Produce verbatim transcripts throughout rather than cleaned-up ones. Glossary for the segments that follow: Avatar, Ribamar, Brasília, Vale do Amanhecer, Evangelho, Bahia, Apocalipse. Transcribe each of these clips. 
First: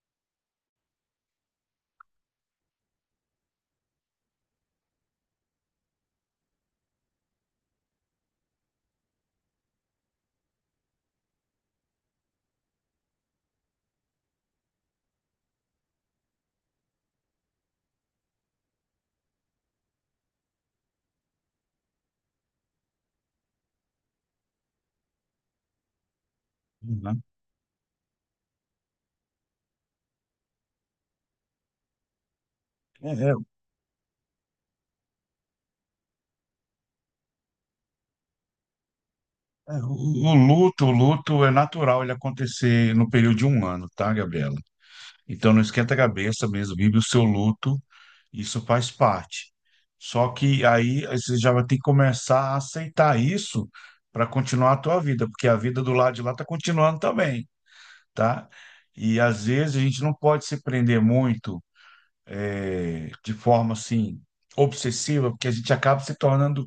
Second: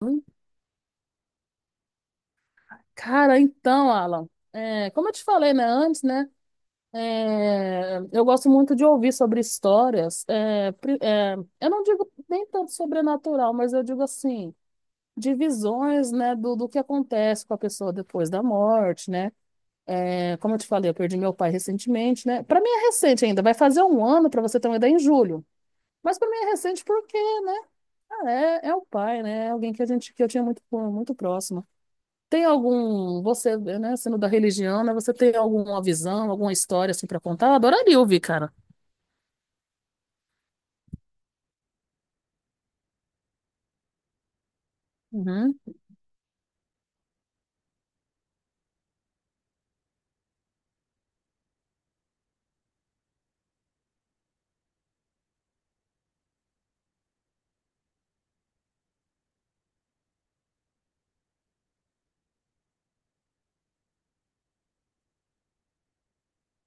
Hum, Cara, então, Alan, é, como eu te falei, né, antes, né, é, eu gosto muito de ouvir sobre histórias, é, pri- é, eu não digo nem tanto sobrenatural, mas eu digo assim, de visões, né, do, do que acontece com a pessoa depois da morte, né, é, como eu te falei, eu perdi meu pai recentemente, né, para mim é recente ainda, vai fazer um ano, para você ter uma ideia, em julho, mas para mim é recente porque, Uhum. né, ah, é, é o pai, né, é alguém que a gente, que eu tinha muito, muito próximo. Tem É, algum, é, você, né, sendo da religião, né, você tem alguma visão, alguma história assim para contar? Eu adoraria ouvir, cara. é, o o luto, o luto é natural ele acontecer no período de um ano, tá, Gabriela? Então Uhum. não esquenta a cabeça mesmo, vive o seu luto, isso faz parte. Só que aí você já vai ter que começar a aceitar isso para continuar a tua vida, porque a vida do lado de lá está continuando também, tá? E às vezes a gente não pode se prender muito é, de forma assim obsessiva, porque a gente acaba se tornando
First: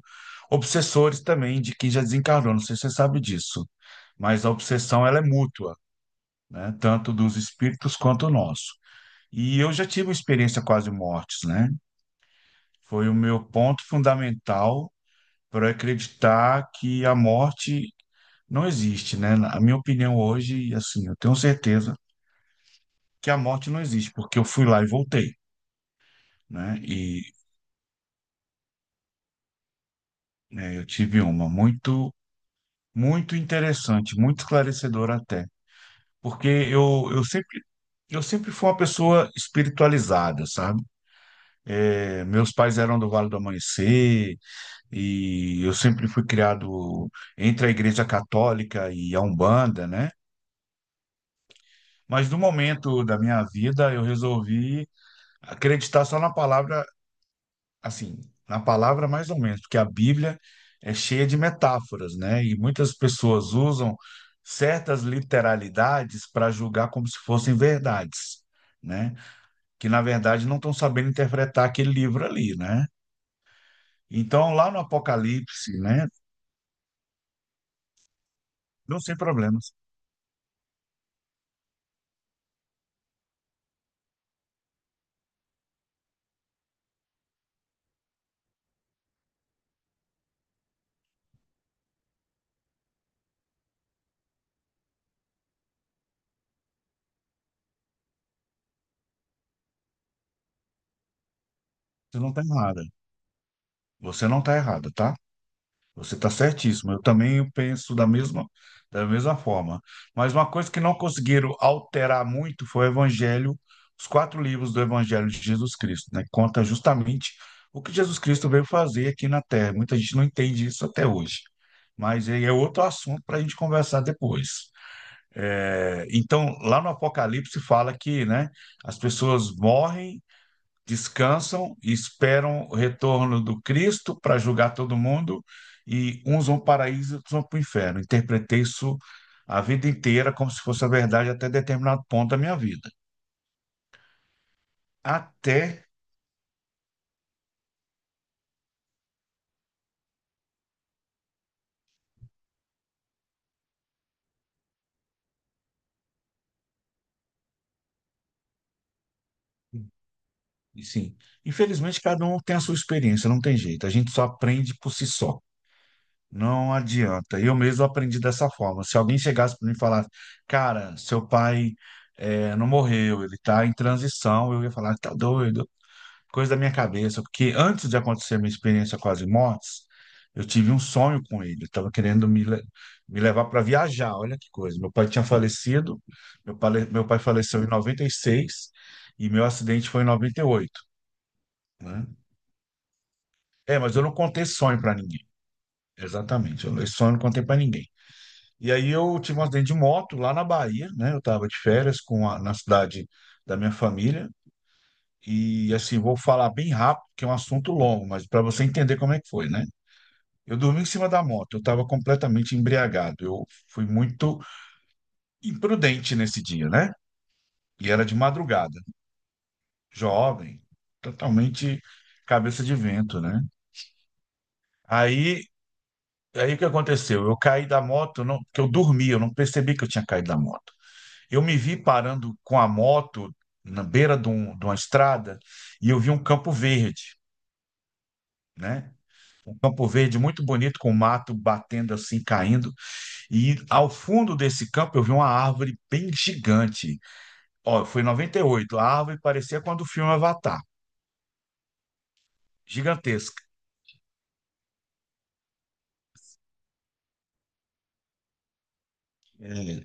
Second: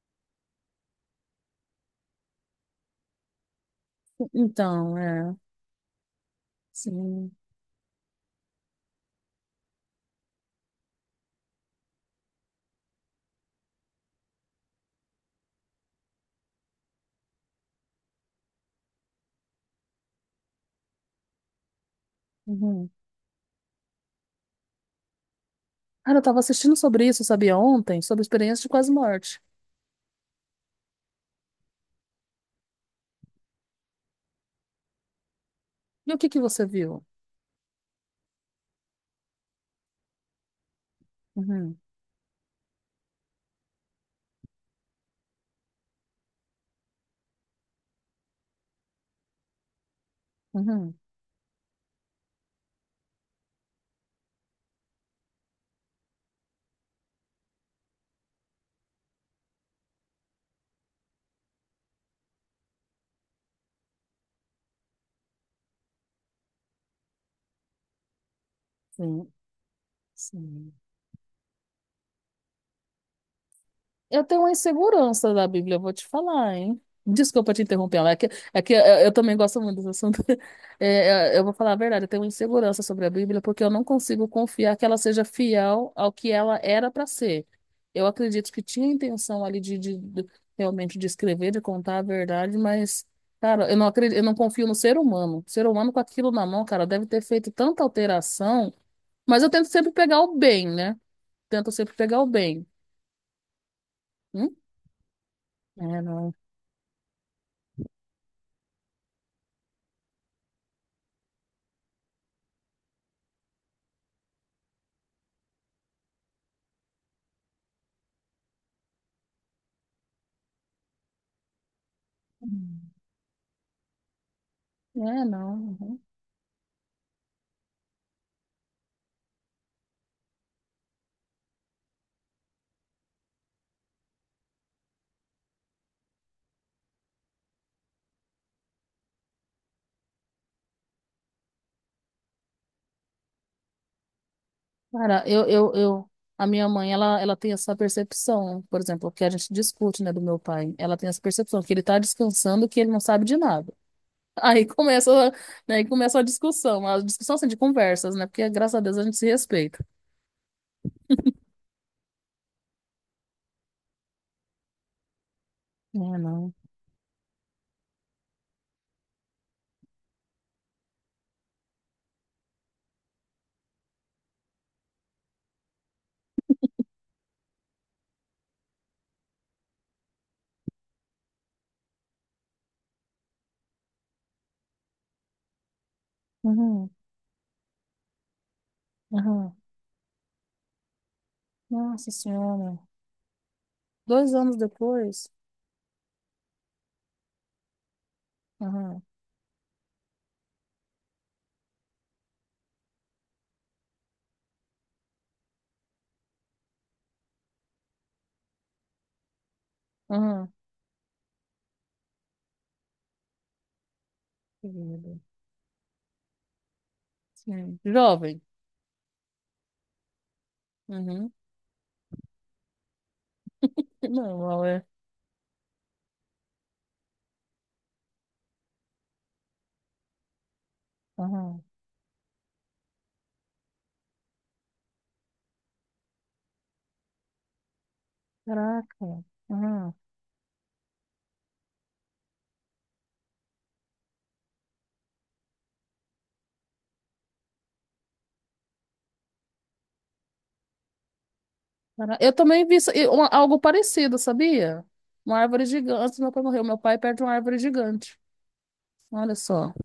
obsessores também de quem já desencarnou. Não sei se você sabe disso, mas a Então, obsessão ela é é, mútua, né? Tanto sim. dos espíritos quanto o nosso. E eu já tive uma experiência quase mortes, né? Foi o meu ponto fundamental para acreditar que a morte não existe, né? Na- A minha opinião hoje, assim, eu tenho certeza Uhum. que a morte não existe, porque eu fui lá e voltei, Cara, eu tava assistindo né? sobre E isso, sabia, ontem, sobre experiência de quase morte. né, eu tive uma muito Muito interessante, muito esclarecedor até, E o que que porque você viu? eu, eu sempre eu sempre fui uma pessoa espiritualizada, sabe? Uhum. É, meus pais eram do Vale do Amanhecer e eu sempre fui criado entre a Igreja Católica e a Umbanda, né? Uhum. Mas no momento da minha vida eu resolvi acreditar só na palavra assim, na palavra mais ou menos, porque a Bíblia é cheia de metáforas, né? E muitas pessoas usam certas literalidades para julgar como se fossem verdades, né? Sim, Que na verdade não sim. estão sabendo interpretar aquele livro ali, né? Eu tenho uma Então, lá no insegurança da Bíblia, eu Apocalipse, vou te né? falar, hein? Desculpa te interromper, Ela, é que, é que eu, Não eu sem também gosto problemas, muito desse assunto. É, é, eu vou falar a verdade, eu tenho uma insegurança sobre a Bíblia porque eu não consigo confiar que ela seja fiel ao que ela era para ser. Eu acredito que tinha a intenção ali de, de- de- realmente de escrever, de contar a verdade, mas, cara, eu não acredito, eu não confio no ser humano. O ser humano com aquilo na mão, cara, deve ter feito tanta alteração, mas eu tento sempre pegar o bem, né? Tento sempre você pegar o não está bem. errada. Você não Hum? está errada, tá? É, Você está não. certíssimo. Eu também penso da mesma, da mesma forma. Mas uma coisa que não conseguiram alterar muito foi o Evangelho, os quatro livros do Evangelho de Jesus Cristo, né? Conta justamente o que Jesus Cristo veio fazer aqui na Terra. Muita gente não entende isso até hoje. Mas aí é outro assunto para a gente conversar depois. É, não. Uhum. É, então, lá no Apocalipse fala que, né, as pessoas morrem, descansam e esperam o retorno do Cristo para julgar todo mundo, e uns vão para o paraíso e outros vão para o inferno. Interpretei isso a vida inteira como se fosse a verdade até determinado ponto da minha vida. Cara, eu, eu, Até, eu, a minha mãe, ela, ela tem essa percepção, por exemplo, que a gente discute, né, do meu pai. Ela tem essa percepção que ele tá descansando, que ele não sabe de nada. Aí começa, né, aí começa a discussão, a discussão assim, de conversas, né, porque graças a Deus a gente se respeita. sim, infelizmente cada um tem a sua experiência, não tem jeito, a gente só aprende por si só. É, não. Não adianta. Eu mesmo aprendi dessa forma. Se alguém chegasse para mim e falasse, cara, seu pai eh, não morreu, ele está em transição, eu ia falar, tá doido, coisa da minha cabeça, porque antes de acontecer a minha experiência com as mortes, eu tive um sonho com ele. Eu estava querendo me, le- me levar para viajar, olha que coisa. Meu pai tinha falecido, meu pai, Uhum, meu pai faleceu em noventa e seis e meu uhum. acidente foi em noventa e oito, né? Nossa Senhora. É, mas eu não Dois contei anos sonho para ninguém. depois. Exatamente, eu, esse sonho eu não contei para ninguém. E aí Uhum, eu tive um acidente de moto lá na Bahia, né? Eu estava de férias com a- na cidade da minha família. E assim, vou falar bem rápido, que é um assunto longo, mas para você entender como é que foi, né? uhum. Eu dormi em cima da moto, eu estava completamente embriagado. Eu fui muito Que medo. imprudente nesse dia, né? Sim. E era de Jovem. madrugada, jovem, Uhum. totalmente cabeça de vento, né? Não, é. Aí, aí o que aconteceu? Eu caí da moto, não, porque eu dormi, eu não percebi que eu tinha caído da moto. Eu me Uhum. vi parando com a moto na beira de, um- de uma estrada, e eu vi um campo verde, né? Caraca. Um campo Uhum. verde muito bonito, com o mato batendo assim, caindo. E ao fundo desse campo eu vi uma árvore bem gigante. Ó, foi em noventa e oito. A árvore parecia quando o filme Avatar. Cara, eu também vi isso- e uma- Gigantesca. algo parecido, sabia? Uma árvore gigante. Antes do meu pai morrer, meu pai perde uma árvore gigante. Olha só. É.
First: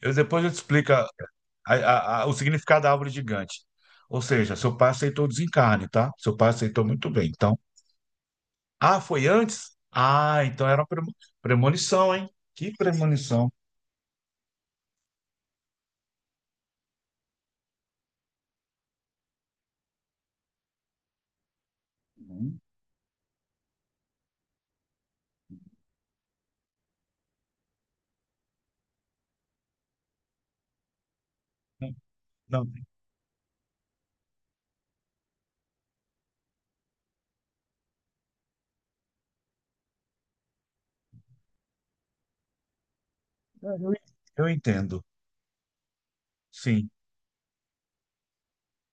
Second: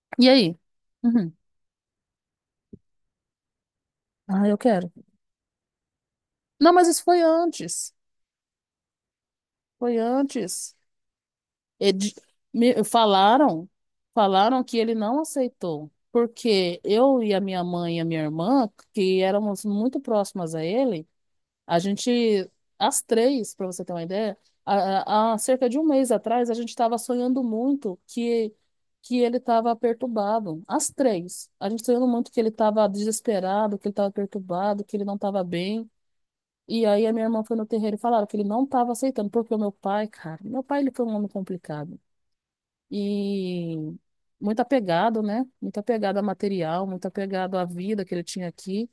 Eu, E Depois eu te aí? explico a- Uhum. a- a- o significado da árvore gigante. Ou Ah, seja, eu seu pai quero. aceitou o desencarne, tá? Seu pai Não, aceitou mas isso muito foi bem. Então, antes. ah, foi antes? Foi Ah, então antes. era uma premo- Edi- premonição, hein? Que me- premonição. Falaram, falaram que ele não aceitou. Porque eu e a minha mãe e a minha irmã, que éramos muito próximas a ele, a gente, Uhum. as três, para você ter uma ideia, há, há há cerca de um mês atrás, a gente estava sonhando muito que, que ele estava perturbado. As três. A gente sonhando muito que ele Não, não. estava desesperado, que ele estava perturbado, que ele não estava bem. E aí a minha irmã foi no terreiro e falaram que ele não estava aceitando, porque o meu pai, cara, meu pai ele foi um homem complicado e Eu, eu muito entendo. apegado, né? Muito apegado a material, Sim, muito apegado à vida que ele tinha aqui.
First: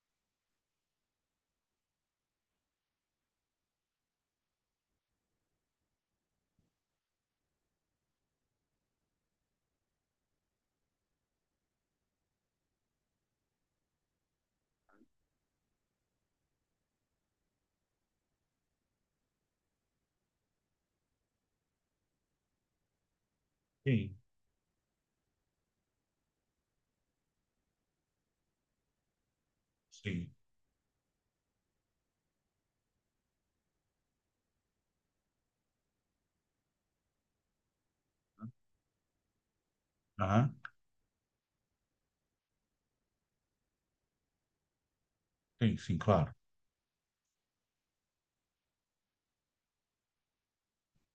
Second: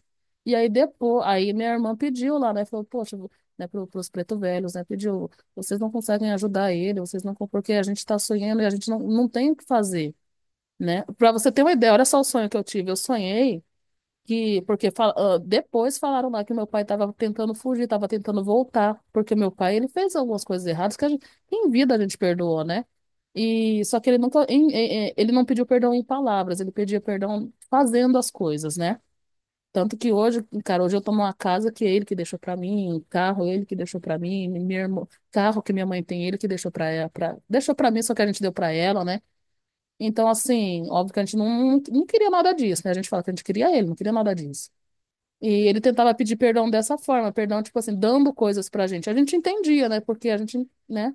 E aí depois, aí minha irmã pediu lá, né? Falou, poxa, vo- né, para os preto velhos, né? Pediu, vocês não conseguem ajudar ele, vocês não, con- porque a gente está sonhando e a gente não, não tem o que fazer, né? Para você ter uma ideia, olha só o sonho que eu tive. Eu sonhei que porque fala- ah, depois falaram lá que meu pai estava tentando fugir, estava tentando voltar, porque meu pai ele fez algumas coisas erradas que a gente, em vida a gente perdoou, né? E só que sim, ele nunca em- em- em- ele não pediu perdão em palavras, ele pedia perdão fazendo as coisas, né? Tanto que sim. hoje, cara, hoje eu tomo uma casa que é ele que deixou pra mim, carro ele que deixou pra mim, minha irmã, carro que minha mãe tem ele que deixou pra ela, pra, deixou pra mim, só que a gente deu pra ela, né? Então, Aham. assim, óbvio que a gente não, não queria nada disso, né? A gente fala que a gente queria ele, não queria nada disso. E Sim, ele sim, tentava pedir claro. perdão dessa forma, perdão, tipo assim, dando coisas pra gente. A gente entendia, né? Porque a gente, né?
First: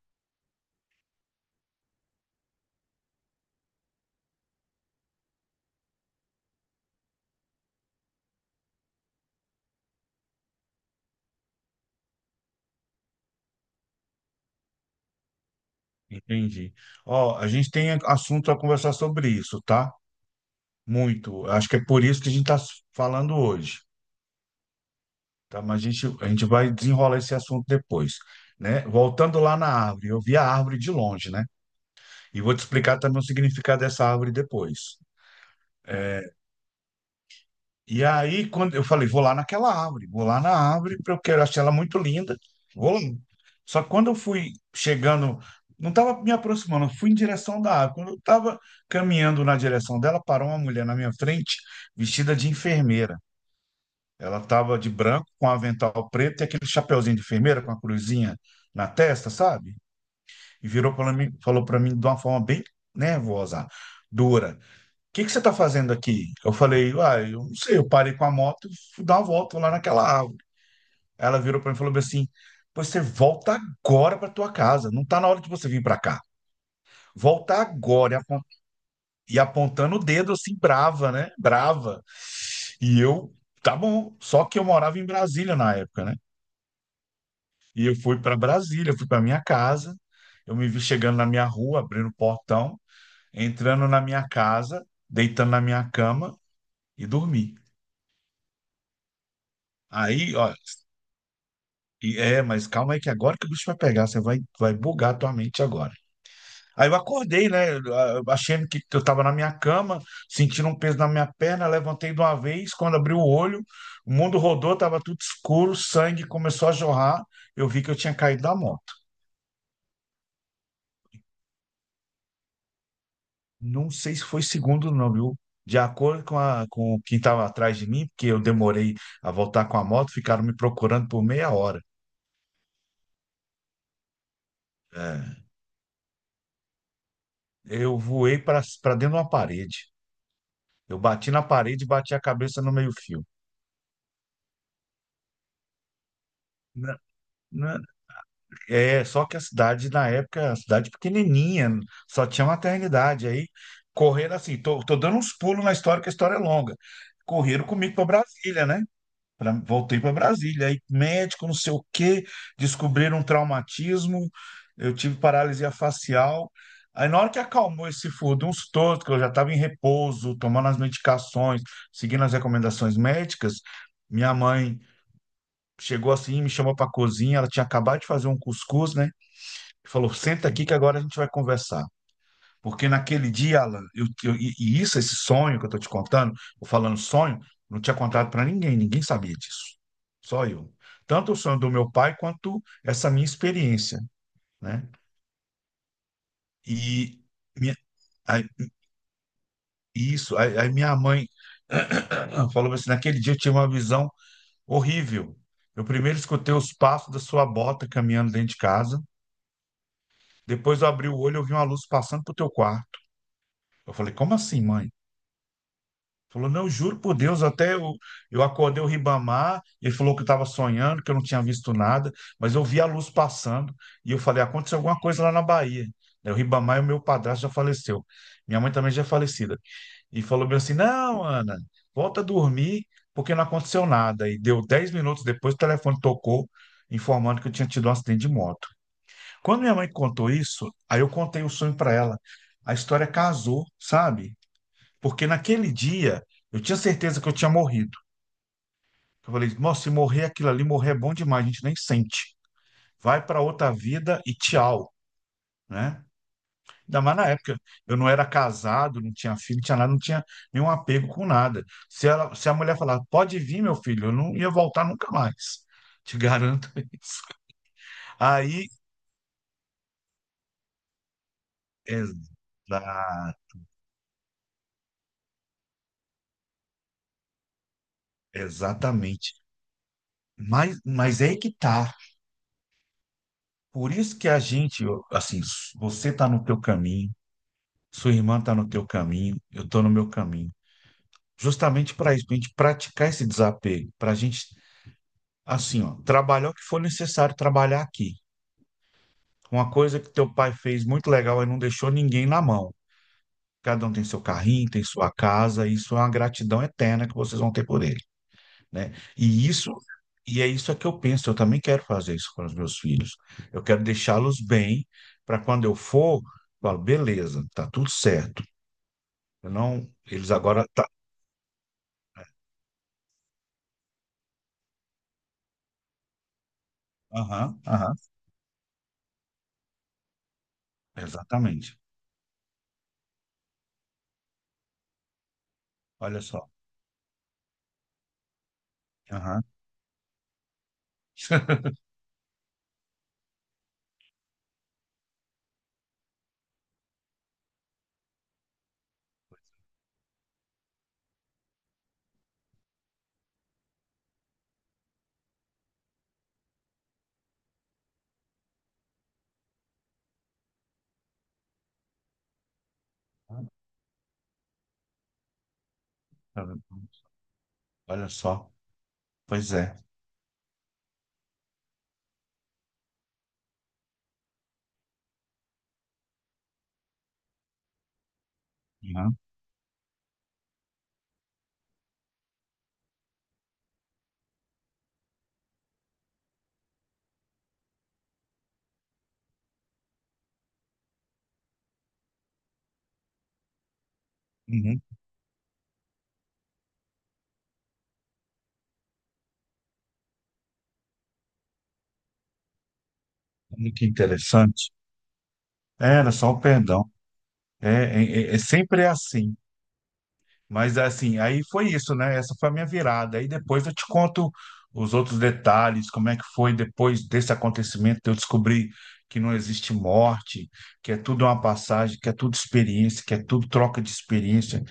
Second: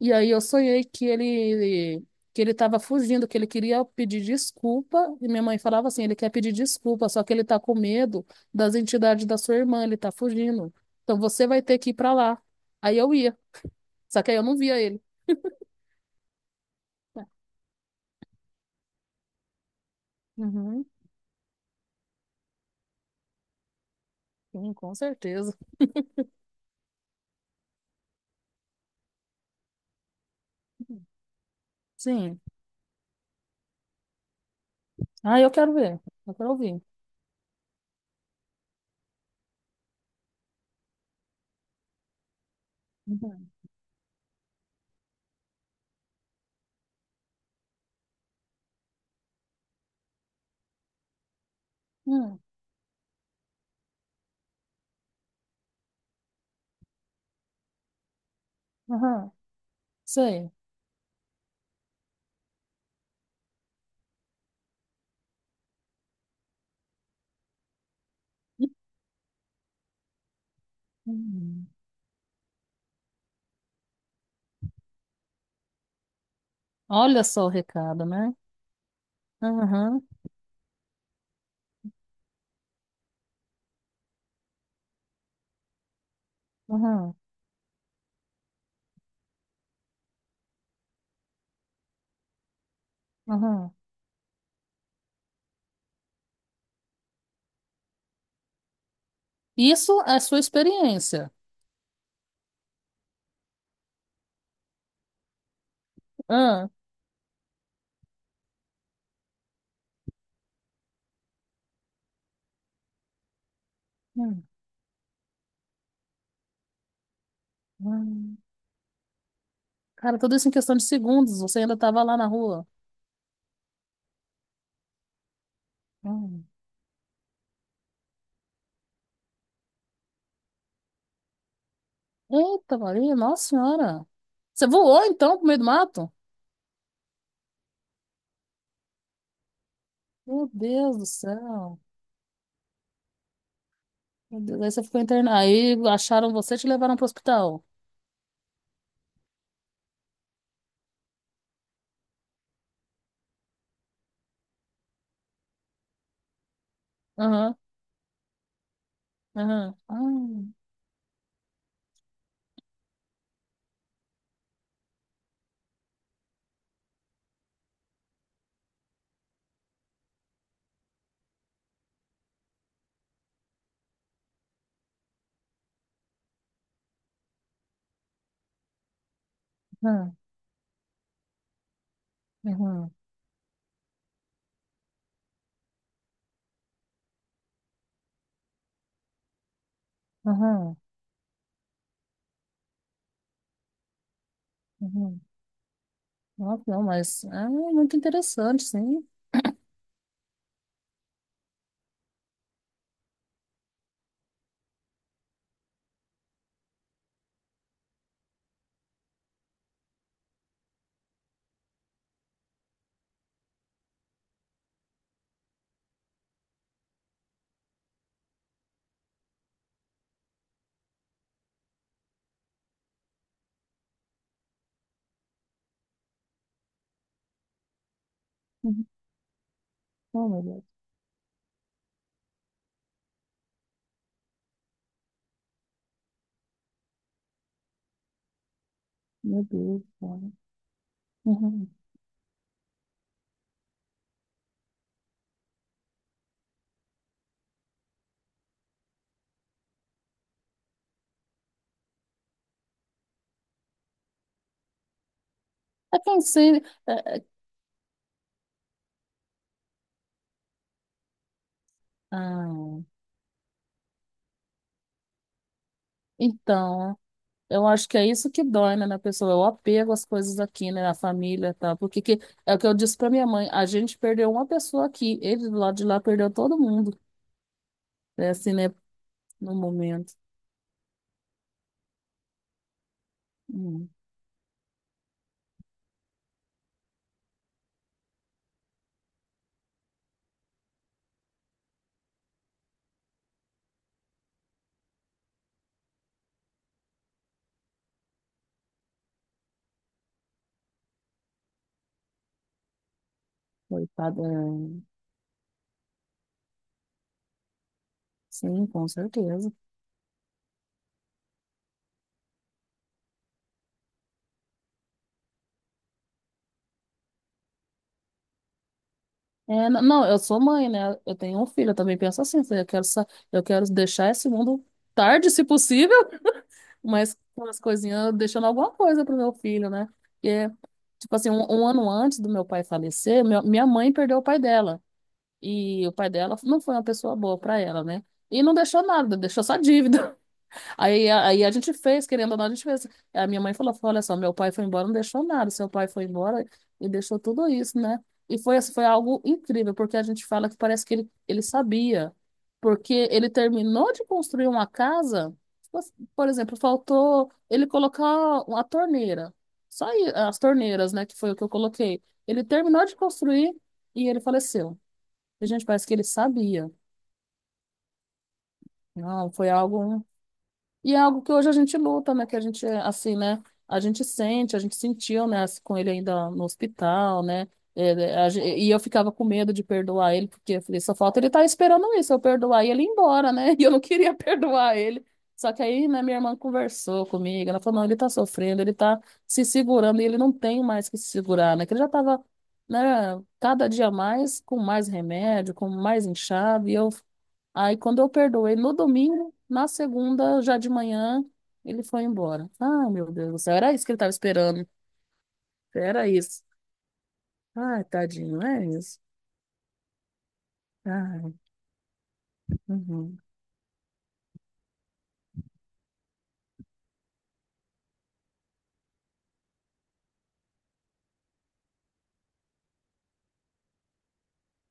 E aí eu sonhei que ele que ele tava fugindo, que ele queria pedir desculpa, e minha mãe falava assim, ele quer pedir desculpa, só que ele tá com medo das entidades da sua irmã, ele tá fugindo. Então você vai ter que ir pra lá. Aí eu ia, só que aí eu não via ele. Entendi. Ó, a gente tem assunto a conversar sobre isso, tá? Uhum, Muito. Acho que é por isso que a gente está falando hoje, sim, com certeza. tá? Mas a gente, a gente vai desenrolar esse assunto depois, né? Voltando lá na árvore, eu vi a árvore de longe, né? E Sim. vou te explicar também o significado dessa árvore depois. Ah, eu quero ver. Eu quero ouvir. E aí, quando eu falei, vou lá naquela árvore, vou lá na árvore, porque eu quero achar ela muito linda. Vou lá. Uhum. Só que quando eu fui chegando, não estava me aproximando, eu fui em direção da árvore. Quando eu estava caminhando na direção dela, parou uma mulher na minha frente, vestida Hum, de enfermeira. Ela estava de branco, com avental preto e aquele chapeuzinho de enfermeira com a cruzinha na testa, aham, sabe? sei. E virou para mim, falou para mim de uma forma bem nervosa, dura: que que você está fazendo aqui? Eu falei, uai, eu não sei, eu parei com a moto e fui dar uma volta lá naquela árvore. Ela virou Uhum. para mim e falou assim: pois você volta agora para tua casa, não tá na hora de você vir para cá. Olha só o Volta recado, agora. E né? Apon- e apontando Aham, o dedo assim, brava, né? Brava. E eu, tá bom. Só que eu morava em Brasília na época, né? aham, E eu fui para Brasília, fui para minha casa. Eu me vi chegando na minha rua, abrindo o portão, aham. entrando na minha casa, deitando na minha cama e dormi. Isso é Aí, sua ó, experiência. E é, mas calma aí que agora que o bicho vai pegar, você vai, vai bugar a tua mente agora. Ah, Aí eu acordei, né? eu- eu- Achando que eu estava na minha cama, sentindo um peso na minha perna, levantei de uma vez, quando abri o olho, o mundo hum, rodou, estava tudo escuro, sangue começou a jorrar, eu vi que eu tinha hum. caído da moto. Cara, tudo isso em questão de segundos. Você ainda estava lá na rua. Não sei se foi segundo não, viu? De acordo com, Hum. a, com quem estava atrás de mim, porque eu demorei a voltar com a moto, ficaram me procurando por meia hora. Eita, Maria, Nossa Senhora. Você voou então É, pro meio do mato? eu voei para para dentro de uma parede. Meu Deus Eu do bati na céu. parede e bati a cabeça no meio-fio. Meu Deus, aí você ficou internado. Aí acharam você e te levaram Na- pro hospital. na- É, só que a cidade, na época, a cidade pequenininha, só tinha maternidade. Aí, correram assim, tô, tô dando uns pulos na história, que a história é longa. Aham, Correram comigo para Brasília, né? Pra- aham. Voltei para Ah, Brasília. Aí, médico, não sei o quê, descobriram um traumatismo, eu tive paralisia facial. Aí, na hora que acalmou esse furdunço todo, que eu já estava em repouso, tomando as medicações, seguindo as recomendações médicas, minha mãe. Chegou assim, me chamou para a cozinha. Ela tinha acabado de fazer um cuscuz, né? E falou: aham, senta aqui que agora a gente vai conversar. Porque aham, naquele dia, Alan, eu, eu- e e isso, esse sonho que eu tô te contando, ou falando sonho, não tinha contado para ninguém, ninguém sabia disso. Só eu. aham. Tanto o sonho do meu pai quanto essa minha experiência, né? Aham. Nossa, não, E mas é minha, muito aí- interessante, sim. isso, aí, aí Minha mãe falou assim: naquele dia eu tive uma visão horrível. Eu primeiro escutei os passos da sua bota caminhando dentro de casa. Depois eu abri o olho, eu vi uma luz passando pro teu quarto. Eu falei, como assim, mãe? Falou, não, eu juro por Deus, até eu, eu acordei o Ribamar, ele falou que eu estava sonhando, que eu não tinha visto nada, mas eu vi a luz passando, e eu falei, aconteceu alguma coisa lá na Bahia. Daí o Ribamar, e o meu padrasto já faleceu. Minha mãe Uhum. também já é falecida. E Oh, meu falou bem Deus. assim, não, Ana, volta a dormir, porque não aconteceu nada. E deu dez minutos depois, o telefone tocou, informando que eu tinha tido um acidente de moto. Meu Quando minha Deus, mãe contou cara. isso, aí eu contei o Uhum. sonho para ela. A história casou, sabe? Porque naquele dia eu tinha certeza que eu tinha morrido. Eu falei, nossa, se morrer aquilo ali, morrer é bom demais, a gente nem sente. Vai para outra vida e tchau, É né? que em si, Ainda é- mais é- na época, eu não era casado, não tinha filho, não tinha nada, não tinha nenhum apego com nada. Se ela, se a mulher ah, falar, pode vir, meu filho, eu não ia voltar nunca mais. Te garanto então, isso. eu acho que é isso que Aí, dói, né, na pessoa, é o apego às coisas aqui, né, na família, e tal. Porque que, é o que eu exa- disse pra minha mãe, a gente perdeu uma pessoa aqui, ele do lado de lá perdeu todo mundo, é assim, né, exatamente. no momento. Mas, mas é aí que tá. Hum, Por isso que a gente, eu- assim, s- você tá no teu caminho, sua irmã tá no teu caminho, eu tô no meu caminho. Justamente para isso, para a gente praticar esse desapego, para a gente, assim, ó, trabalhar o que for necessário trabalhar aqui. Uma coisa que teu pai fez muito legal é não deixou ninguém na mão. Cada um tem coitada, seu carrinho, é, tem sua casa, e isso é uma gratidão eterna que vocês vão ter por ele. sim, com Né? E certeza. Isso, e é isso que eu penso, eu também quero fazer isso com os meus filhos. Eu quero deixá-los bem para quando eu for, eu falo, beleza, tá tudo certo. Eu É, n- não, não, eu eles sou agora mãe, tá, né, eu tenho um filho, eu também penso assim, eu quero, sa- eu quero deixar esse mundo tarde, se possível, mas com as aham, aham, coisinhas, deixando alguma coisa pro meu filho, né? Porque, tipo assim, um, um exatamente. ano antes do meu pai falecer, meu- minha mãe perdeu o pai dela. E o pai Olha dela só. não foi uma pessoa boa para ela, né? E não deixou nada, deixou Aham. só dívida. Aí, a- aí a gente fez, querendo ou não, a gente fez. A minha mãe falou, falou, olha só, meu pai foi embora, não deixou nada. Seu pai foi embora e deixou tudo isso, né? E foi, assim, foi algo incrível, porque a gente fala que parece que ele, ele sabia. Porque ele terminou de construir uma casa, mas, por exemplo, faltou ele colocar uma torneira. Só aí, as torneiras, né, que foi o que eu coloquei. Ele terminou de construir e ele faleceu. E, gente, parece que ele Tá vendo? sabia. Olha só. Não, foi Pois é. algo. E é algo que hoje a gente luta, né? Que a gente, assim, né? A gente sente, a gente sentiu, né? Assim, com ele ainda no hospital, né? é, é, a gen- E eu ficava Aham. com medo de perdoar ele, porque eu falei, só falta ele estar esperando isso, eu perdoar e ele ir embora, né? E eu não queria perdoar ele. Só que aí, né, minha irmã conversou comigo, ela falou, não, ele tá sofrendo, ele tá se segurando e ele não tem mais que se segurar, né? Que ele já tava, né, cada dia mais com Uhum. mais remédio, com mais inchado, e eu. Aí, quando eu perdoei, no domingo, na segunda, já de manhã, ele foi embora. Ah, meu Deus do céu, Olha, era isso que que ele estava interessante. esperando. É, Era era só o isso. perdão. É, Ai, é, é é tadinho, é sempre isso. assim. Mas assim, Ai, aí foi isso, né? Essa foi a minha uhum, virada. Aí depois eu te conto os outros detalhes, como é que foi depois desse acontecimento, de eu descobri que não existe morte, que é tudo uma passagem, que é tudo experiência, que é tudo troca de experiência,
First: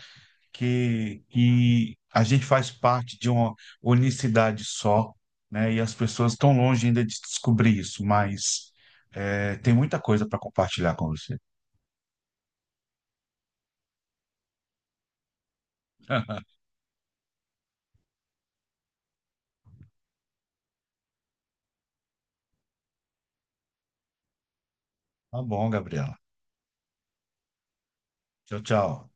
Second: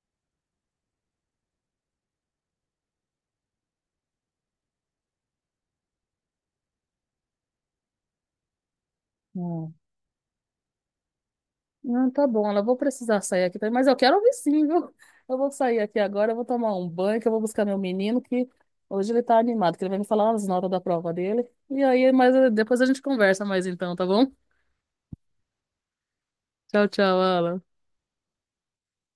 que, que a gente faz parte de uma unicidade só, né? E as pessoas estão longe ainda de descobrir isso, mas é, tem uhum. muita coisa para compartilhar com você. Não, tá bom, ela vou precisar sair aqui, também, mas eu quero ouvir sim, viu? Eu vou sair aqui agora, eu vou tomar um banho, que eu vou buscar meu menino, que hoje ele tá animado, que ele vai me falar as notas da prova dele. E aí, mas eh, depois a gente conversa mais então, tá bom? Tá bom, Gabriela. Tchau, tchau, Alan. Tchau, tchau.